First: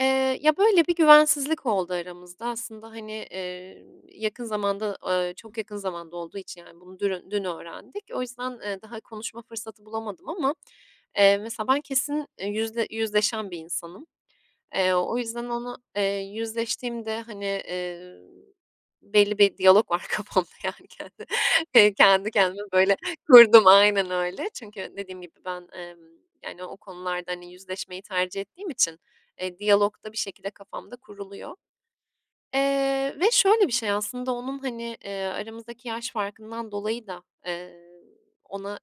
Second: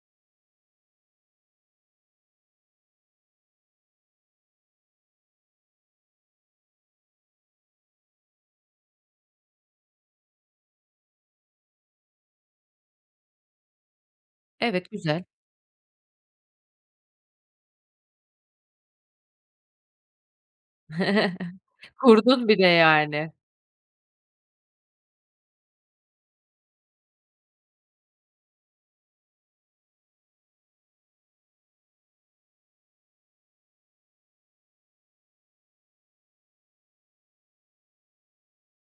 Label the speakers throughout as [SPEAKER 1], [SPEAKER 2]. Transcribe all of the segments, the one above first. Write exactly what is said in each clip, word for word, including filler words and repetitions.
[SPEAKER 1] Eee, ya böyle bir güvensizlik oldu aramızda. Aslında hani, eee, yakın zamanda, ııı, çok yakın zamanda olduğu için yani bunu dün dün öğrendik. O yüzden, ııı, daha konuşma fırsatı bulamadım ama, eee, mesela ben kesin yüzle yüzleşen bir insanım.
[SPEAKER 2] Evet,
[SPEAKER 1] Eee, o
[SPEAKER 2] güzel.
[SPEAKER 1] yüzden onu, eee, yüzleştiğimde hani, eee, belli bir diyalog var kafamda yani kendi [unintelligible] kendi
[SPEAKER 2] Kurdun bir
[SPEAKER 1] kendime
[SPEAKER 2] de
[SPEAKER 1] böyle
[SPEAKER 2] yani.
[SPEAKER 1] kurdum. Aynen öyle. Çünkü dediğim gibi ben, emm, yani o konularda hani yüzleşmeyi tercih ettiğim için, e, diyalog da bir şekilde kafamda kuruluyor. Eee, ve şöyle bir şey aslında onun hani, eee, aramızdaki yaş farkından dolayı da, eee, ona,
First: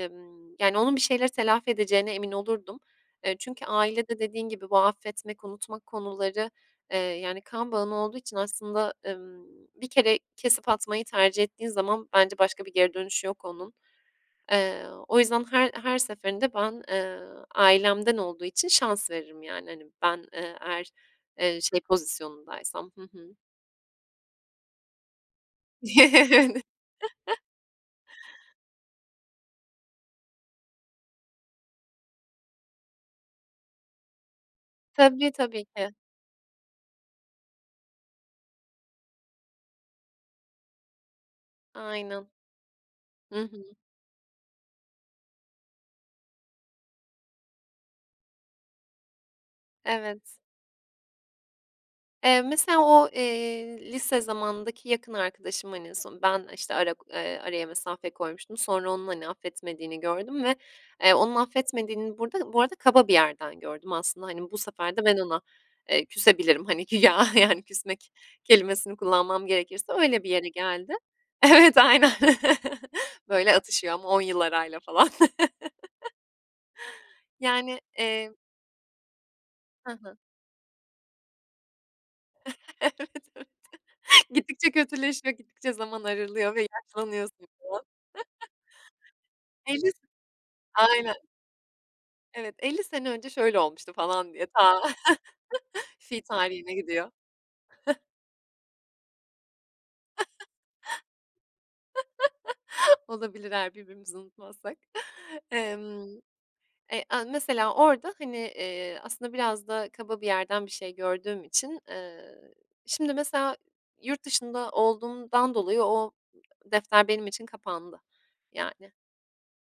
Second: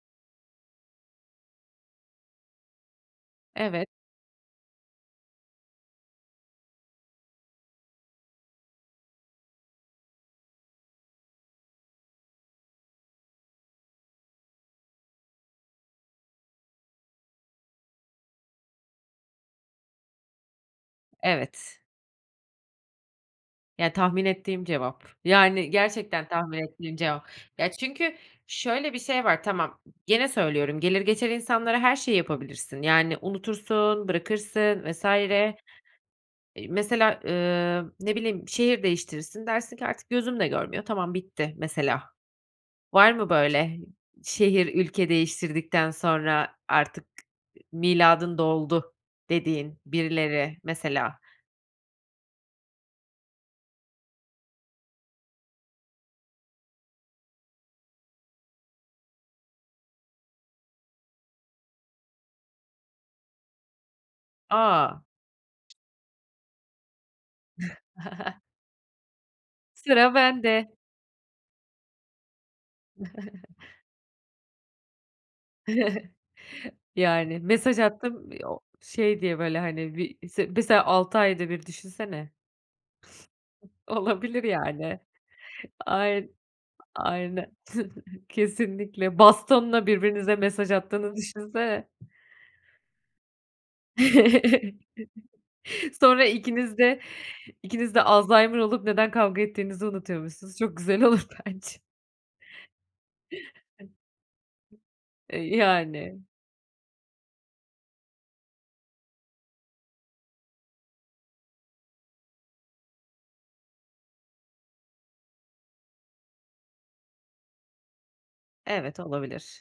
[SPEAKER 1] ımm, yani onun bir şeyleri telafi edeceğine emin olurdum. Eee, çünkü
[SPEAKER 2] Evet.
[SPEAKER 1] ailede dediğin gibi bu affetmek, unutmak konuları, eee, yani kan bağın olduğu için aslında, ımm, bir kere kesip atmayı tercih ettiğin zaman bence başka bir geri dönüşü yok onun. Eee, o yüzden her her seferinde ben, ııı, ailemden olduğu için şans veririm yani hani ben, eee, eğer, eee,
[SPEAKER 2] Evet.
[SPEAKER 1] şey pozisyonundaysam. Hı hı.
[SPEAKER 2] Ya tahmin ettiğim cevap. Yani gerçekten tahmin ettiğim cevap. Ya çünkü şöyle bir şey var. Tamam. Gene söylüyorum. Gelir geçer insanlara her şeyi yapabilirsin. Yani unutursun, bırakırsın vs.
[SPEAKER 1] Tabii,
[SPEAKER 2] Eee,
[SPEAKER 1] tabii ki.
[SPEAKER 2] mesela, ııı, ne bileyim şehir değiştirirsin dersin ki artık gözüm de görmüyor tamam bitti mesela.
[SPEAKER 1] Aynen.
[SPEAKER 2] Var mı
[SPEAKER 1] Hı hı.
[SPEAKER 2] böyle şehir ülke değiştirdikten sonra artık miladın doldu dediğin
[SPEAKER 1] Evet.
[SPEAKER 2] birileri mesela?
[SPEAKER 1] Eee, mesela o, eee, lise zamanındaki yakın arkadaşım hani en son ben işte ara k ııı, araya mesafe koymuştum. Sonra onun hani affetmediğini gördüm ve, eee, onun affetmediğini burada bu arada kaba bir yerden gördüm aslında hani bu sefer
[SPEAKER 2] A!
[SPEAKER 1] de ben ona, eee, küsebilirim hani güya yani küsmek kelimesini kullanmam gerekirse
[SPEAKER 2] Sıra
[SPEAKER 1] öyle bir yere
[SPEAKER 2] bende.
[SPEAKER 1] geldi. Evet aynen, böyle atışıyor ama on yıl arayla falan..
[SPEAKER 2] Yani
[SPEAKER 1] Yani.
[SPEAKER 2] mesaj
[SPEAKER 1] Eee.
[SPEAKER 2] attım i o şey diye böyle
[SPEAKER 1] Hı
[SPEAKER 2] hani
[SPEAKER 1] hı.
[SPEAKER 2] bir se mesela altı ayda bir düşünsene.
[SPEAKER 1] Evet evet.
[SPEAKER 2] Olabilir
[SPEAKER 1] Gittikçe
[SPEAKER 2] yani.
[SPEAKER 1] kötüleşme, gittikçe zaman
[SPEAKER 2] Ayn
[SPEAKER 1] aralıyor ve yaşlanıyorsun. [unintelligible]
[SPEAKER 2] aynen, kesinlikle bastonla
[SPEAKER 1] Elli s
[SPEAKER 2] birbirinize mesaj
[SPEAKER 1] Aynen.
[SPEAKER 2] attığını düşünsene.
[SPEAKER 1] Evet. elli sene önce şöyle olmuştu falan diye, ta fi
[SPEAKER 2] Sonra
[SPEAKER 1] tarihine
[SPEAKER 2] ikiniz de
[SPEAKER 1] gidiyor..
[SPEAKER 2] ikiniz de alzheimer olup neden kavga ettiğinizi unutuyormuşsunuz çok güzel olur bence.
[SPEAKER 1] Olabilir eğer birbirimizi unutmazsak.
[SPEAKER 2] E,
[SPEAKER 1] Emm.
[SPEAKER 2] yani.
[SPEAKER 1] Eee, a, mesela orada hani, eee, aslında biraz da kaba bir yerden bir şey gördüğüm için, ııı, şimdi mesela yurt dışında olduğumdan dolayı o defter benim için kapandı yani.
[SPEAKER 2] Evet olabilir.